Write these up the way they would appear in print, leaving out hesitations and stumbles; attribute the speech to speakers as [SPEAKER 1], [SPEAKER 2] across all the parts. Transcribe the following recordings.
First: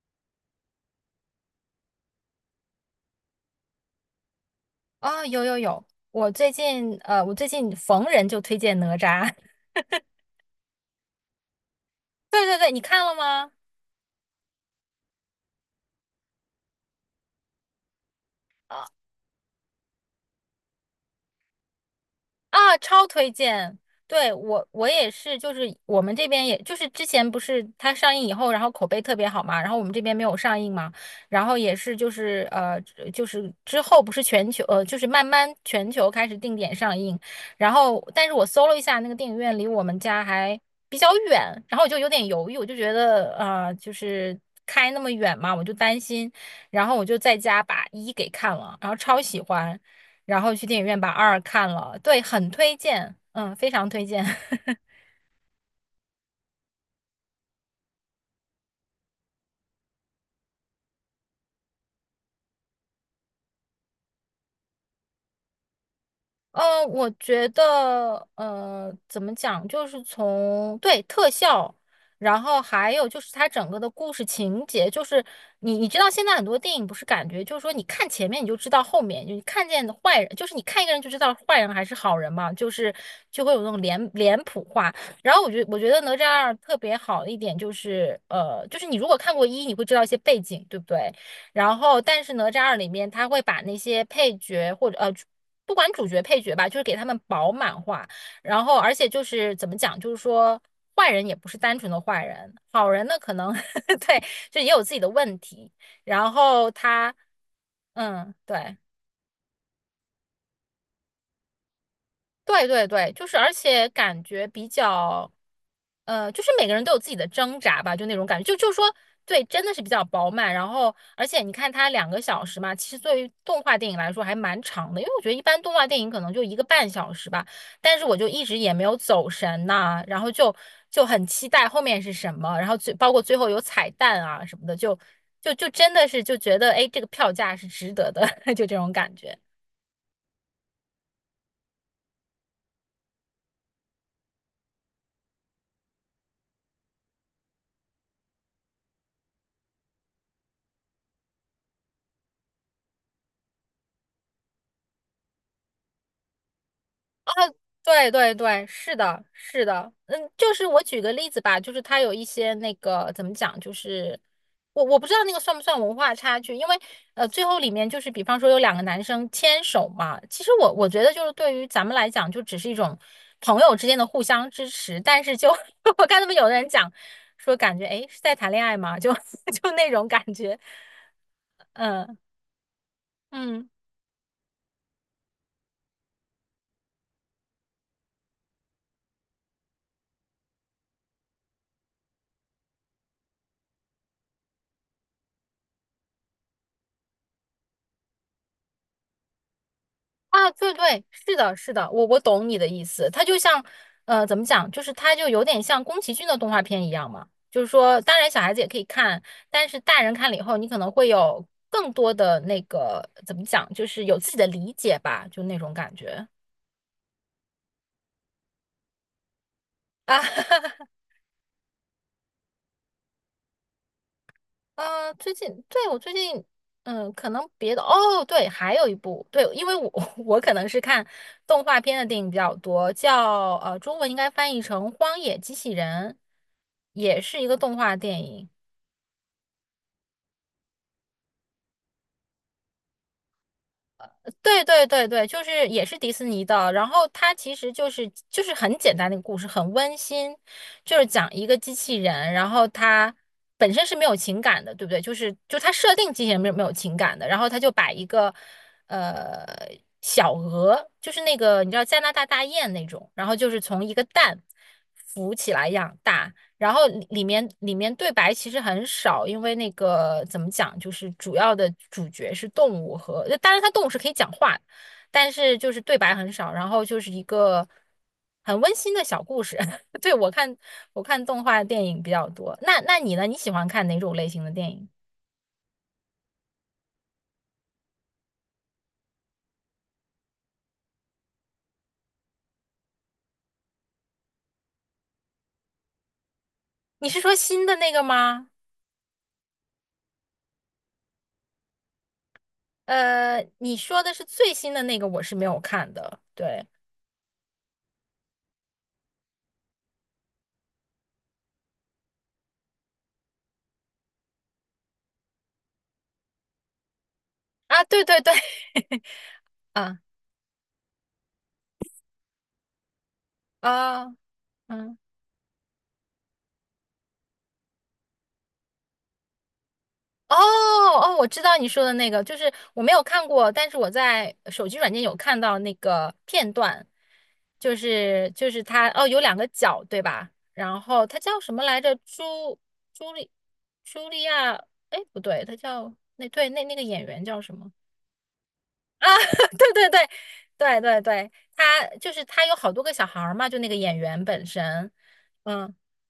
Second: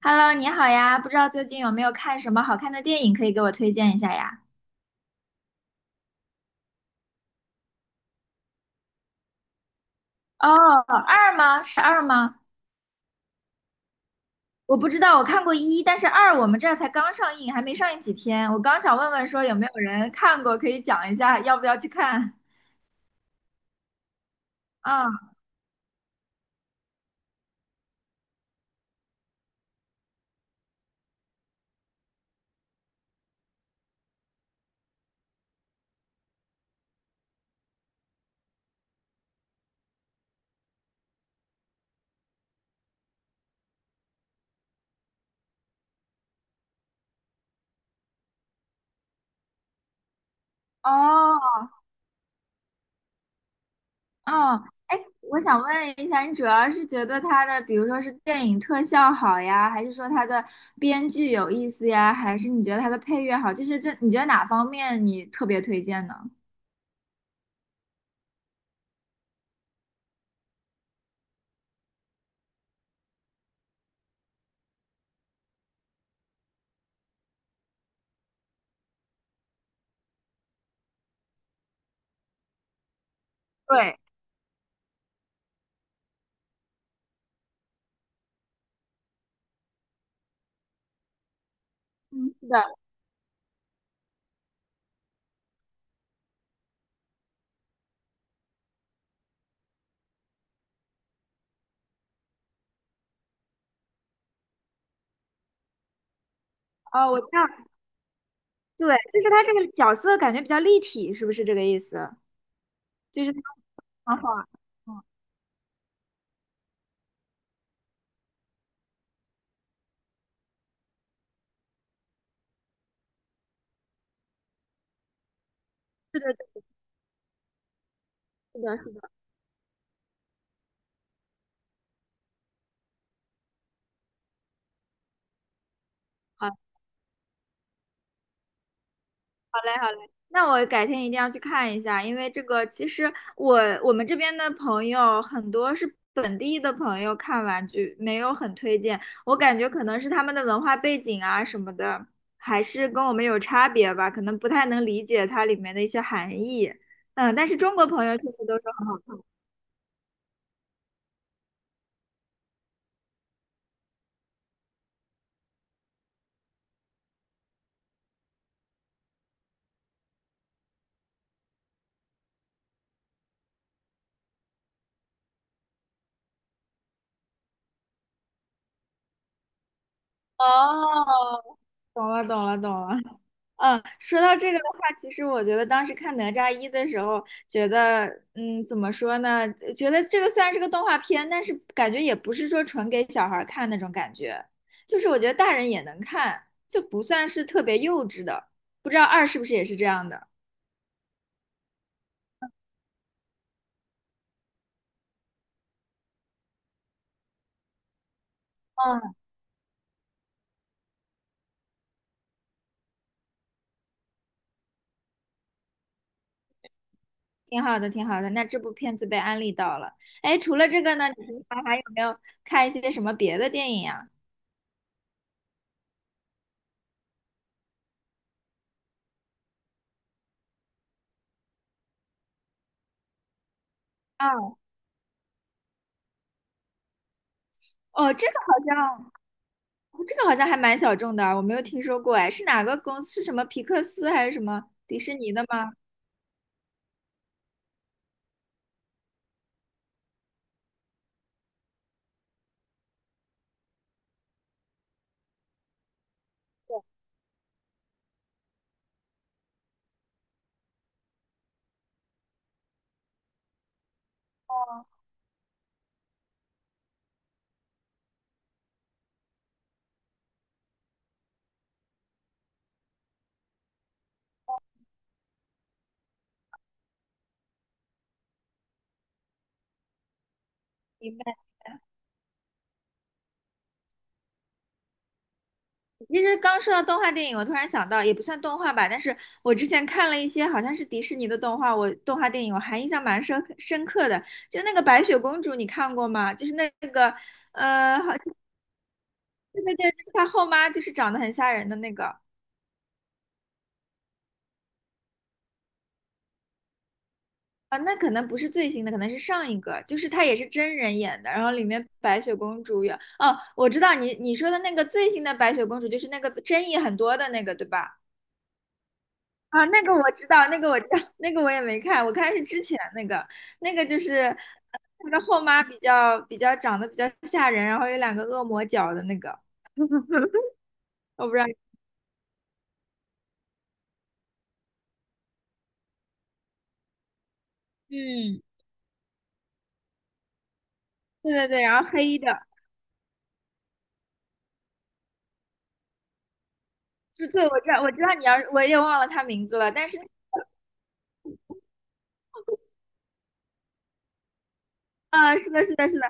[SPEAKER 1] Hello，你好呀，不知道最近有没有看什么好看的电影可以给我推荐一下呀？
[SPEAKER 2] 啊、有有有，我最近我最近逢人就推荐哪吒。
[SPEAKER 1] 哦，二吗？是二吗？
[SPEAKER 2] 对对对，你看了吗？
[SPEAKER 1] 我不知道，我看过一，但是二我们这儿才刚上映，还没上映几天。我刚
[SPEAKER 2] 啊。
[SPEAKER 1] 想问问说有没有人看过，可以讲一下要不要去看？
[SPEAKER 2] 啊，超推荐！对，我也
[SPEAKER 1] 啊，
[SPEAKER 2] 是，就是我们这边也就是之前不是它上映以后，然后口碑特别好嘛，然后我们这边没有上映嘛，然后也是就是之后不是全球就是慢慢全球开始定点上映，然后但是我搜了一下那个电影院离我们家还比较远，然后我就有点犹豫，我就觉得就是开那么远嘛，我就担心，然后我就在家把一给看了，然后超喜欢。然后去电影院把二
[SPEAKER 1] 哦，
[SPEAKER 2] 看了，对，很推荐，嗯，非常推荐。
[SPEAKER 1] 哦，哎，我想问一下，你主要是觉得它的，比如说是电影特效好呀，还是说它的编剧有意思呀，还是你觉得它的配乐好？就是这，你觉得哪方面你特别推荐呢？
[SPEAKER 2] 我觉得，怎么讲，就是从对特效，然后还有就是它整个的故事情节，就是你知道现在很多电影不是感觉就是说你看前面你就知道后面，你看见坏人，就是你看一个人就知道坏人还是好人嘛，就是就会有那种
[SPEAKER 1] 对，
[SPEAKER 2] 脸谱化。然后我觉得哪吒二特别好的一点就是，就是你如果看过一，你会知道一些背景，对不对？然后，但是
[SPEAKER 1] 嗯，
[SPEAKER 2] 哪
[SPEAKER 1] 是
[SPEAKER 2] 吒二
[SPEAKER 1] 的。
[SPEAKER 2] 里面他会把那些配角或者,不管主角配角吧，就是给他们饱满化。然后，而且就是怎么讲，就是说坏人也不是单纯的坏人，好人呢可能 对，就也有自己的问题。然后
[SPEAKER 1] 哦，
[SPEAKER 2] 他，
[SPEAKER 1] 我知道，
[SPEAKER 2] 嗯，对。
[SPEAKER 1] 对，就是他这个角色感觉比较立体，是不是这个意思？
[SPEAKER 2] 对对对，
[SPEAKER 1] 就
[SPEAKER 2] 就
[SPEAKER 1] 是
[SPEAKER 2] 是
[SPEAKER 1] 他
[SPEAKER 2] 而且
[SPEAKER 1] 很
[SPEAKER 2] 感
[SPEAKER 1] 好
[SPEAKER 2] 觉
[SPEAKER 1] 玩，
[SPEAKER 2] 比
[SPEAKER 1] 嗯，
[SPEAKER 2] 较，就是每个人都有自己的挣扎吧，就那种感觉，就说对，真的是比较饱满。然后，而且你看它两个小时嘛，其实对于动画电影来说还蛮长的，因为我觉得一般动画电影可
[SPEAKER 1] 是
[SPEAKER 2] 能
[SPEAKER 1] 的，
[SPEAKER 2] 就一个半小时吧，但是我就一直
[SPEAKER 1] 是
[SPEAKER 2] 也
[SPEAKER 1] 的，
[SPEAKER 2] 没
[SPEAKER 1] 是
[SPEAKER 2] 有
[SPEAKER 1] 的，
[SPEAKER 2] 走神呐、然后就很期待后面是什么，然后最包括最后有彩蛋啊什么的，就真的是就觉
[SPEAKER 1] 好
[SPEAKER 2] 得哎，这个票价是值得的，就这种感觉。
[SPEAKER 1] 嘞，好嘞，那我改天一定要去看一下，因为这个其实我我们这边的朋友很多是本地的朋友看完具，没有很推荐，我感觉可能是他们的文化背景啊什么的，还是跟我们有差别吧，可能不太能理解它里面的一些含义，嗯，但是中国朋
[SPEAKER 2] 对
[SPEAKER 1] 友确
[SPEAKER 2] 对
[SPEAKER 1] 实都
[SPEAKER 2] 对，
[SPEAKER 1] 说
[SPEAKER 2] 是
[SPEAKER 1] 很，
[SPEAKER 2] 的，是的，嗯，就是我举个例子吧，就是它有一些那个怎么讲，就是我不知道那个算不算文化差距，因为最后里面就是比方说有两个男生牵手嘛，其实我觉得就是对于咱们来讲，就只是一种朋友之间的互相支持，但是就 我看他们有的人讲说感觉哎是在谈恋爱嘛，就 就那种感觉，
[SPEAKER 1] 好。
[SPEAKER 2] 嗯
[SPEAKER 1] 哦，懂了，懂了，懂了。
[SPEAKER 2] 嗯。
[SPEAKER 1] 嗯，说到这个的话，其实我觉得当时看《哪吒一》的时候，觉得，嗯，怎么说呢？觉得这个虽然是个动画片，但是感觉也不是说纯给小孩儿看那种感觉，就是我觉得大人也能看，就不算是特别幼稚的。不知道二是不是也是这样的？
[SPEAKER 2] 啊，对对，是的，是的，我懂你的意思。它就像，怎么讲，就是它就有点像宫崎骏的动画片一样嘛。就是说，当然小孩子也可以
[SPEAKER 1] 嗯，
[SPEAKER 2] 看，但是大人看了以后，你可能会有更多的那个怎么讲，就是有自己的理解吧，就那种感觉
[SPEAKER 1] 挺好的，挺好的。那这部片子被安利到了。
[SPEAKER 2] 啊。
[SPEAKER 1] 哎，除了这 个呢，你平常还有没有看一些什么别的电影呀？
[SPEAKER 2] 最近最近，嗯，可能别的哦，对，还有一部，对，因为我 我可能是看动画片的电影比较多，叫中文应
[SPEAKER 1] 啊，
[SPEAKER 2] 该翻译成《荒野机器人》，也是一个动画
[SPEAKER 1] 哦，
[SPEAKER 2] 电
[SPEAKER 1] 这个好
[SPEAKER 2] 影。
[SPEAKER 1] 像。哦这个好像还蛮小众的，我没有听说过哎，是哪个公司？是什么皮克斯还是什么
[SPEAKER 2] 对对
[SPEAKER 1] 迪
[SPEAKER 2] 对
[SPEAKER 1] 士
[SPEAKER 2] 对，
[SPEAKER 1] 尼
[SPEAKER 2] 就
[SPEAKER 1] 的
[SPEAKER 2] 是
[SPEAKER 1] 吗？
[SPEAKER 2] 也是迪士尼的，然后它其实就是很简单的一个故事，很温馨，就是讲一个机器人，然后它本身是没有情感的，对不对？就它设定机器人没有情感的，然后它就把一个呃小鹅，就是那个你知道加拿大大雁那种，然后就是从一个蛋
[SPEAKER 1] 哦，
[SPEAKER 2] 浮起来养大，然后里面对白其实很少，因为那个怎么讲，就是主要的主角是动物和，当然它动物是可以讲话但是就是对白很少，然后就是一个很温馨的小故事。对，我看我
[SPEAKER 1] 明
[SPEAKER 2] 看
[SPEAKER 1] 白。
[SPEAKER 2] 动画电影比较多，那你呢？你喜欢看哪种类型的电影？
[SPEAKER 1] 其实刚说到动画电影，我突然想到，也不算动画吧，但是我之前看了一些好像是迪士尼的动画，我动画电影我还印象蛮深刻的，就那个白雪公主，你看过吗？就是那
[SPEAKER 2] 你
[SPEAKER 1] 个
[SPEAKER 2] 是说新的那个
[SPEAKER 1] 好，
[SPEAKER 2] 吗？
[SPEAKER 1] 对对对，就是她后妈，就是长得很吓人的那个。
[SPEAKER 2] 呃，你说的是最新的那个，我是没有看的。对
[SPEAKER 1] 啊，那可能不是最新的，可能是上一个，就是它也是真人演的，然后里面白雪公主有，哦，我知道你你说的那个最新的白雪公主，就是那个争议很多的那个，对
[SPEAKER 2] 啊，
[SPEAKER 1] 吧？
[SPEAKER 2] 对对对，
[SPEAKER 1] 啊，那个
[SPEAKER 2] 啊
[SPEAKER 1] 我知道，那个我知道，那个我也没看，我看是之前那个，那个就
[SPEAKER 2] 啊
[SPEAKER 1] 是
[SPEAKER 2] 嗯。
[SPEAKER 1] 那个后妈比较长得比较吓人，然后有两个恶魔角的那个，
[SPEAKER 2] 哦 哦，我
[SPEAKER 1] 我不知
[SPEAKER 2] 知
[SPEAKER 1] 道，
[SPEAKER 2] 道你说的那个，就是我没有看过，但是我在手机软件有看到那个片段，就是
[SPEAKER 1] 嗯，
[SPEAKER 2] 他哦有两个角对吧？然后他
[SPEAKER 1] 对
[SPEAKER 2] 叫
[SPEAKER 1] 对
[SPEAKER 2] 什么
[SPEAKER 1] 对，
[SPEAKER 2] 来
[SPEAKER 1] 然后
[SPEAKER 2] 着？
[SPEAKER 1] 黑的，
[SPEAKER 2] 朱莉朱莉亚？哎不对，他叫那对那那个演员
[SPEAKER 1] 就
[SPEAKER 2] 叫
[SPEAKER 1] 对，
[SPEAKER 2] 什
[SPEAKER 1] 我
[SPEAKER 2] 么
[SPEAKER 1] 知道我知道你要，我也忘
[SPEAKER 2] 啊？
[SPEAKER 1] 了她名 字
[SPEAKER 2] 对
[SPEAKER 1] 了，但
[SPEAKER 2] 对
[SPEAKER 1] 是。
[SPEAKER 2] 对对对对，他就是他有好多个小孩儿嘛，就那个演员本身，
[SPEAKER 1] 啊，是的，
[SPEAKER 2] 嗯。
[SPEAKER 1] 是的，是的，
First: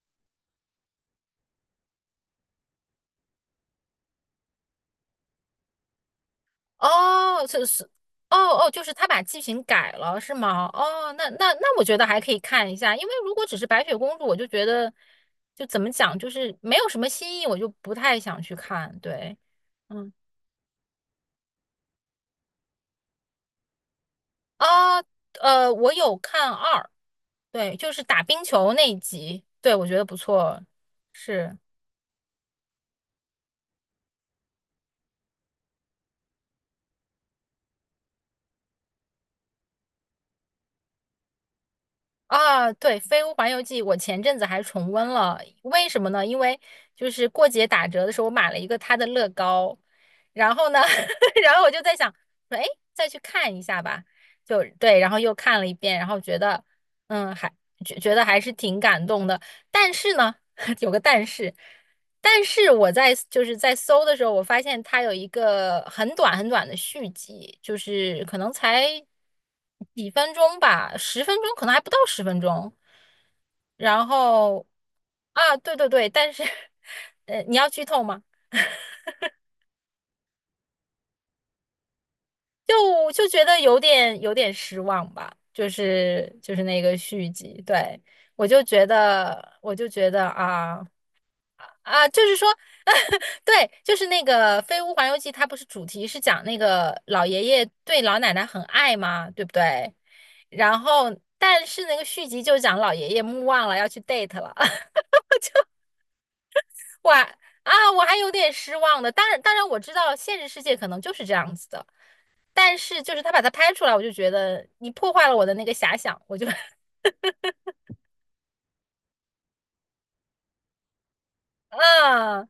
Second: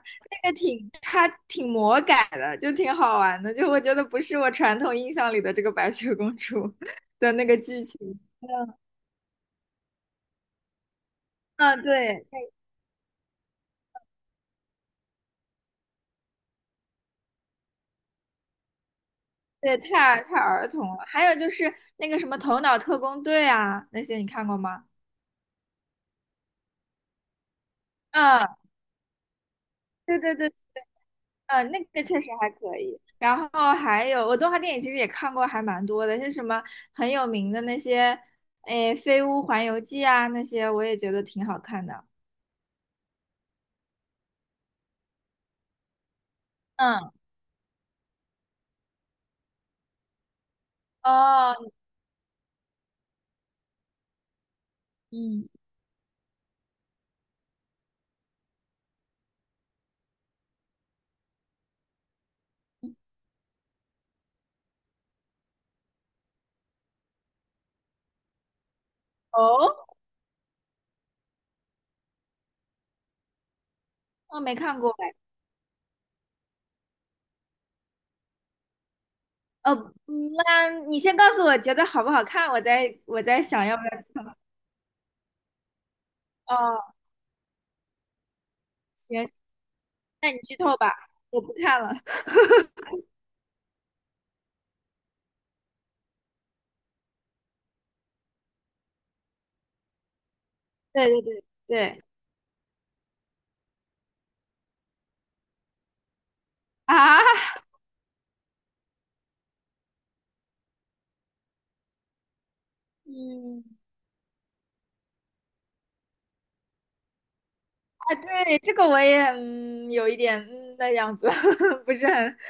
[SPEAKER 1] 那个挺，它挺魔改的，就挺好玩的。就我觉得不是我传统印象里的这个白雪公主 的那
[SPEAKER 2] 哦，
[SPEAKER 1] 个
[SPEAKER 2] 这是，
[SPEAKER 1] 剧情。
[SPEAKER 2] 哦哦，
[SPEAKER 1] 嗯，
[SPEAKER 2] 就是他把剧情改了，是吗？哦，那那
[SPEAKER 1] 啊
[SPEAKER 2] 那我觉得还
[SPEAKER 1] 对，
[SPEAKER 2] 可以看一下，因为如果只是白雪公主，我就觉得就怎么讲，就是没有什么新意，我就不太想去看。对，
[SPEAKER 1] 对，
[SPEAKER 2] 嗯
[SPEAKER 1] 太儿童了。还有就是那个什么《头脑特工队》啊，那些你看过吗？
[SPEAKER 2] 啊，我有看二，对，就是打冰
[SPEAKER 1] 嗯，
[SPEAKER 2] 球那一集，对，我觉得不
[SPEAKER 1] 对对对，
[SPEAKER 2] 错，是。
[SPEAKER 1] 嗯，那个确实还可以。然后还有我动画电影其实也看过还蛮多的，像什么很有名的那些，诶，《飞屋环游记》啊，那些我也觉得挺好看的。
[SPEAKER 2] 啊，对，《飞屋环游记》，我前阵子还重温了，为什么呢？因为就
[SPEAKER 1] 嗯，
[SPEAKER 2] 是过节打折的时候，我买了一个它的乐高，然后呢，然后
[SPEAKER 1] 哦。
[SPEAKER 2] 我就在想说，哎，再去看一下吧，就对，然后又
[SPEAKER 1] 嗯，
[SPEAKER 2] 看了一遍，然后觉得，嗯，还觉得还是挺感动的，但是呢，有个但是，但是我就是在搜的时候，我发现它有一个很短的续集，就是可能才
[SPEAKER 1] 哦，
[SPEAKER 2] 几分钟吧，十分钟，可能还不到十分钟。然
[SPEAKER 1] 我没
[SPEAKER 2] 后
[SPEAKER 1] 看过哎。
[SPEAKER 2] 啊，对对对，但是 你要剧透吗？
[SPEAKER 1] 呃，嗯那你先告诉我觉得好不好看，我再
[SPEAKER 2] 就
[SPEAKER 1] 我
[SPEAKER 2] 就
[SPEAKER 1] 再
[SPEAKER 2] 觉得
[SPEAKER 1] 想要
[SPEAKER 2] 有
[SPEAKER 1] 不要。
[SPEAKER 2] 点有点失望吧，就是那
[SPEAKER 1] 哦，
[SPEAKER 2] 个续集，对，我就觉
[SPEAKER 1] 行，
[SPEAKER 2] 得我就觉得
[SPEAKER 1] 那你剧透
[SPEAKER 2] 啊。
[SPEAKER 1] 吧，我不看了。
[SPEAKER 2] 啊，就 是说，对，就是那个《飞屋环游记》，它不是主题是讲那个老爷爷对老奶奶很爱吗？对不对？然
[SPEAKER 1] 对
[SPEAKER 2] 后，
[SPEAKER 1] 对对
[SPEAKER 2] 但是那
[SPEAKER 1] 对
[SPEAKER 2] 个续集就讲老爷爷目望了要去 date 了，
[SPEAKER 1] 啊，
[SPEAKER 2] 我还啊，我还有点失望的。当然，当然我知道现实世界可能就是这样子的，但是就是他把它
[SPEAKER 1] 嗯
[SPEAKER 2] 拍出来，我就觉得你破坏了我的那个遐想，我就
[SPEAKER 1] 啊，对，这个我也有一点的样子，
[SPEAKER 2] 嗯。
[SPEAKER 1] 不是很
[SPEAKER 2] 啊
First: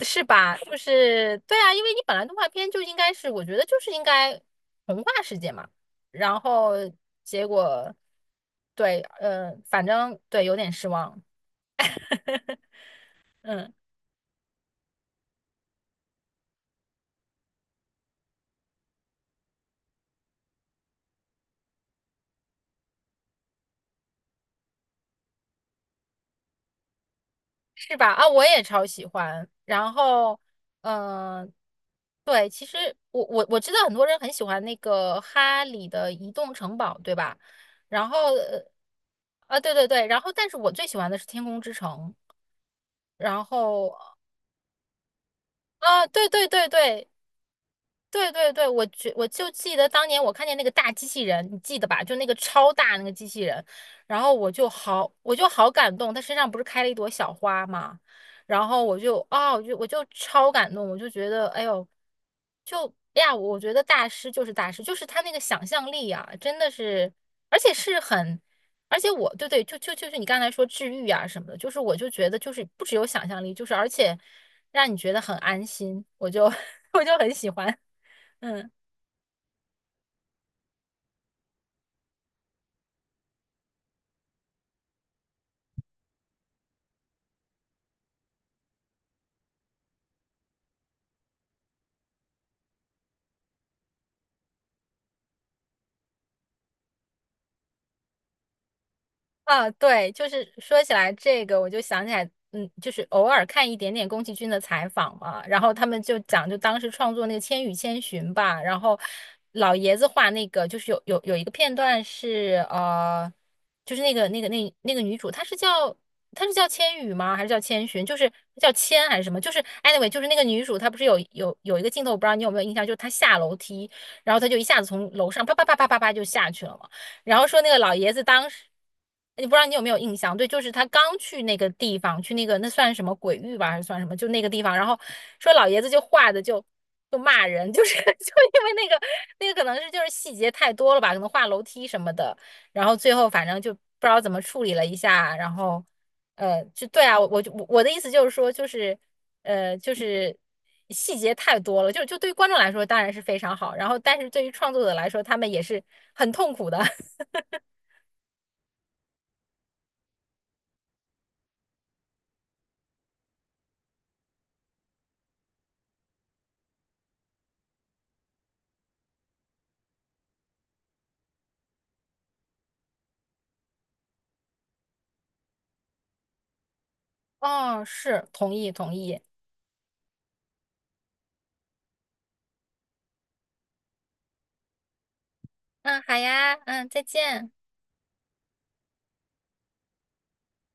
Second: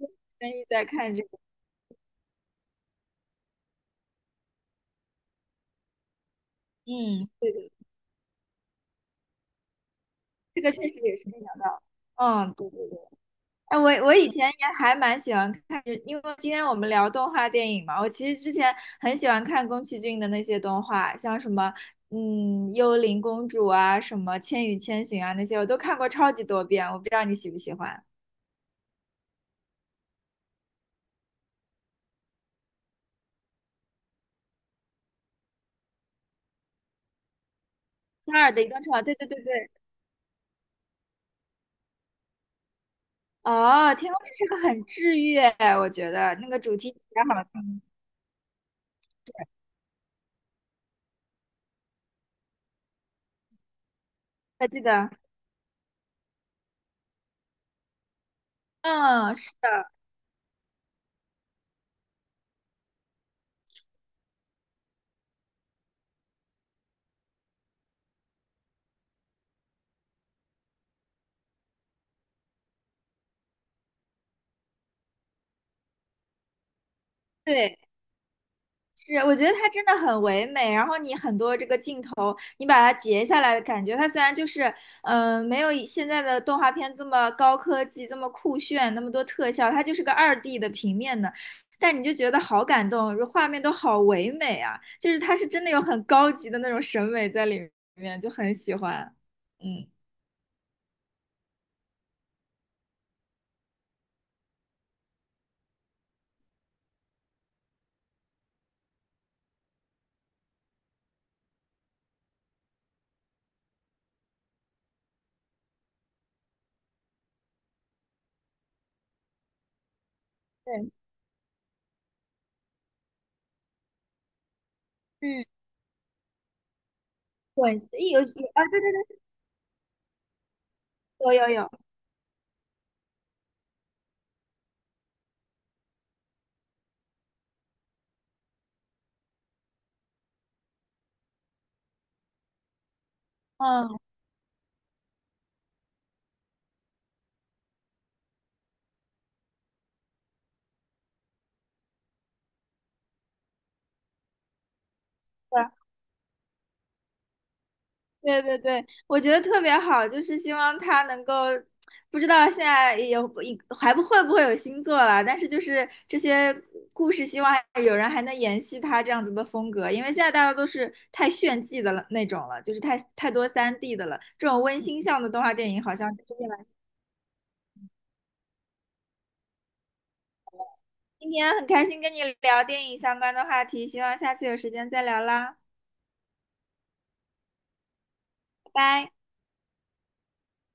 [SPEAKER 2] 是
[SPEAKER 1] 愿
[SPEAKER 2] 吧？
[SPEAKER 1] 意
[SPEAKER 2] 就
[SPEAKER 1] 再看这
[SPEAKER 2] 是
[SPEAKER 1] 个。
[SPEAKER 2] 对啊，因为你本来动画片就应该是，我觉得就是应该童话世界嘛。然后
[SPEAKER 1] 嗯，
[SPEAKER 2] 结
[SPEAKER 1] 对对，
[SPEAKER 2] 果，对，反正对，有
[SPEAKER 1] 这
[SPEAKER 2] 点
[SPEAKER 1] 个
[SPEAKER 2] 失
[SPEAKER 1] 确实也
[SPEAKER 2] 望，
[SPEAKER 1] 是没想到。嗯，对对对。
[SPEAKER 2] 嗯，
[SPEAKER 1] 哎，我以前也还蛮喜欢看，因为今天我们聊动画电影嘛，我其实之前很喜欢看宫崎骏的那些动画，像什么《幽灵公主》啊，什么《千与千寻》啊那些，我都看过超级多遍。我不知道你喜不喜
[SPEAKER 2] 是
[SPEAKER 1] 欢
[SPEAKER 2] 吧？啊，我也超喜欢。然后，嗯、对，其实我知道很多人很喜欢那个哈利的移动城堡，对吧？然后，
[SPEAKER 1] 《哈尔的
[SPEAKER 2] 呃，
[SPEAKER 1] 移动城堡》？对对对
[SPEAKER 2] 啊，
[SPEAKER 1] 对，
[SPEAKER 2] 对对对，然后但是我最喜欢的是天空之城。然
[SPEAKER 1] 哦，
[SPEAKER 2] 后
[SPEAKER 1] 《天空之城》很治愈，我
[SPEAKER 2] 啊，
[SPEAKER 1] 觉
[SPEAKER 2] 对
[SPEAKER 1] 得
[SPEAKER 2] 对
[SPEAKER 1] 那个
[SPEAKER 2] 对
[SPEAKER 1] 主题曲
[SPEAKER 2] 对，
[SPEAKER 1] 也好听，
[SPEAKER 2] 对对对，我就记得当年我看见那个大机器人，你记得吧？就那个超大那个机器人，然后我就
[SPEAKER 1] 还记得？
[SPEAKER 2] 好我就好感动，他身上不是开了一朵小花嘛，然后我就
[SPEAKER 1] 嗯，
[SPEAKER 2] 啊、
[SPEAKER 1] 是
[SPEAKER 2] 我就我
[SPEAKER 1] 的，
[SPEAKER 2] 就超感动，我就觉得哎呦，就哎呀，我觉得大师就是大师，就是他那个想象力啊，真的是，而且是很，而且我对对，就是你刚才说治愈啊什么的，就是我就觉得就是不只有想象力，就是而且让你觉得很安心，我就 我就很喜欢。
[SPEAKER 1] 对。
[SPEAKER 2] 嗯
[SPEAKER 1] 是，我觉得它真的很唯美。然后你很多这个镜头，你把它截下来的感觉，它虽然就是，嗯、没有以现在的动画片这么高科技、这么酷炫、那么多特效，它就是个2D 的平面的，但你就觉得好感动，画面都好唯美啊！就是它是真的有很高级的那种审美在里面，就很喜欢。
[SPEAKER 2] 啊，
[SPEAKER 1] 嗯，
[SPEAKER 2] 对，就是说起来这个，我就想起来，嗯，就是偶尔看一点点宫崎骏的采访嘛，然后他们就讲，就当时创作那个《千与千寻》吧，然后老爷子画那个，就是有一个片段是就是那个女主，她是叫千羽吗？还是叫千寻？就是叫千还是什么？就是 anyway，就是那个女主，她
[SPEAKER 1] 对，
[SPEAKER 2] 不是有一个镜头，我不知道你有没有印象，就是她下楼梯，然后她就一下子从楼
[SPEAKER 1] 嗯，
[SPEAKER 2] 上啪啪啪啪啪啪就下去了嘛。然后说那个
[SPEAKER 1] 滚石
[SPEAKER 2] 老爷
[SPEAKER 1] 有
[SPEAKER 2] 子
[SPEAKER 1] 有
[SPEAKER 2] 当时，
[SPEAKER 1] 啊，对对
[SPEAKER 2] 你不知道你有没有印象？对，就是他刚
[SPEAKER 1] 对，
[SPEAKER 2] 去
[SPEAKER 1] 有有
[SPEAKER 2] 那个
[SPEAKER 1] 有，
[SPEAKER 2] 地方，去那个那算什么鬼域吧，还是算什么？就那个地方，然后说老爷子就画的就骂人，就是 就因为那个可能是就是细节太多了吧，可能画楼梯什么的，然后最后反正就不
[SPEAKER 1] 嗯，
[SPEAKER 2] 知道怎么处理了一下，然后就对啊，我的意思就是说就是。就是细节太多了，就对于观众来说当然是非常好，然后但是对于创作者来说，他们也
[SPEAKER 1] 对
[SPEAKER 2] 是很痛苦的。
[SPEAKER 1] 对对对，我觉得特别好，就是希望他能够，不知道现在有还不会有新作了，但是就是这些故事，希望有人还能延续他这样子的风格，因为现在大家都是太炫技的了那种了，就是太多3D 的了，这种温馨向的动画电影好像就是越来越。
[SPEAKER 2] 哦，是，同意同意。
[SPEAKER 1] 今天很开心跟你聊电影相关的话题，希望下次有时间再聊啦，
[SPEAKER 2] 嗯，好呀，嗯，再见。
[SPEAKER 1] 拜拜。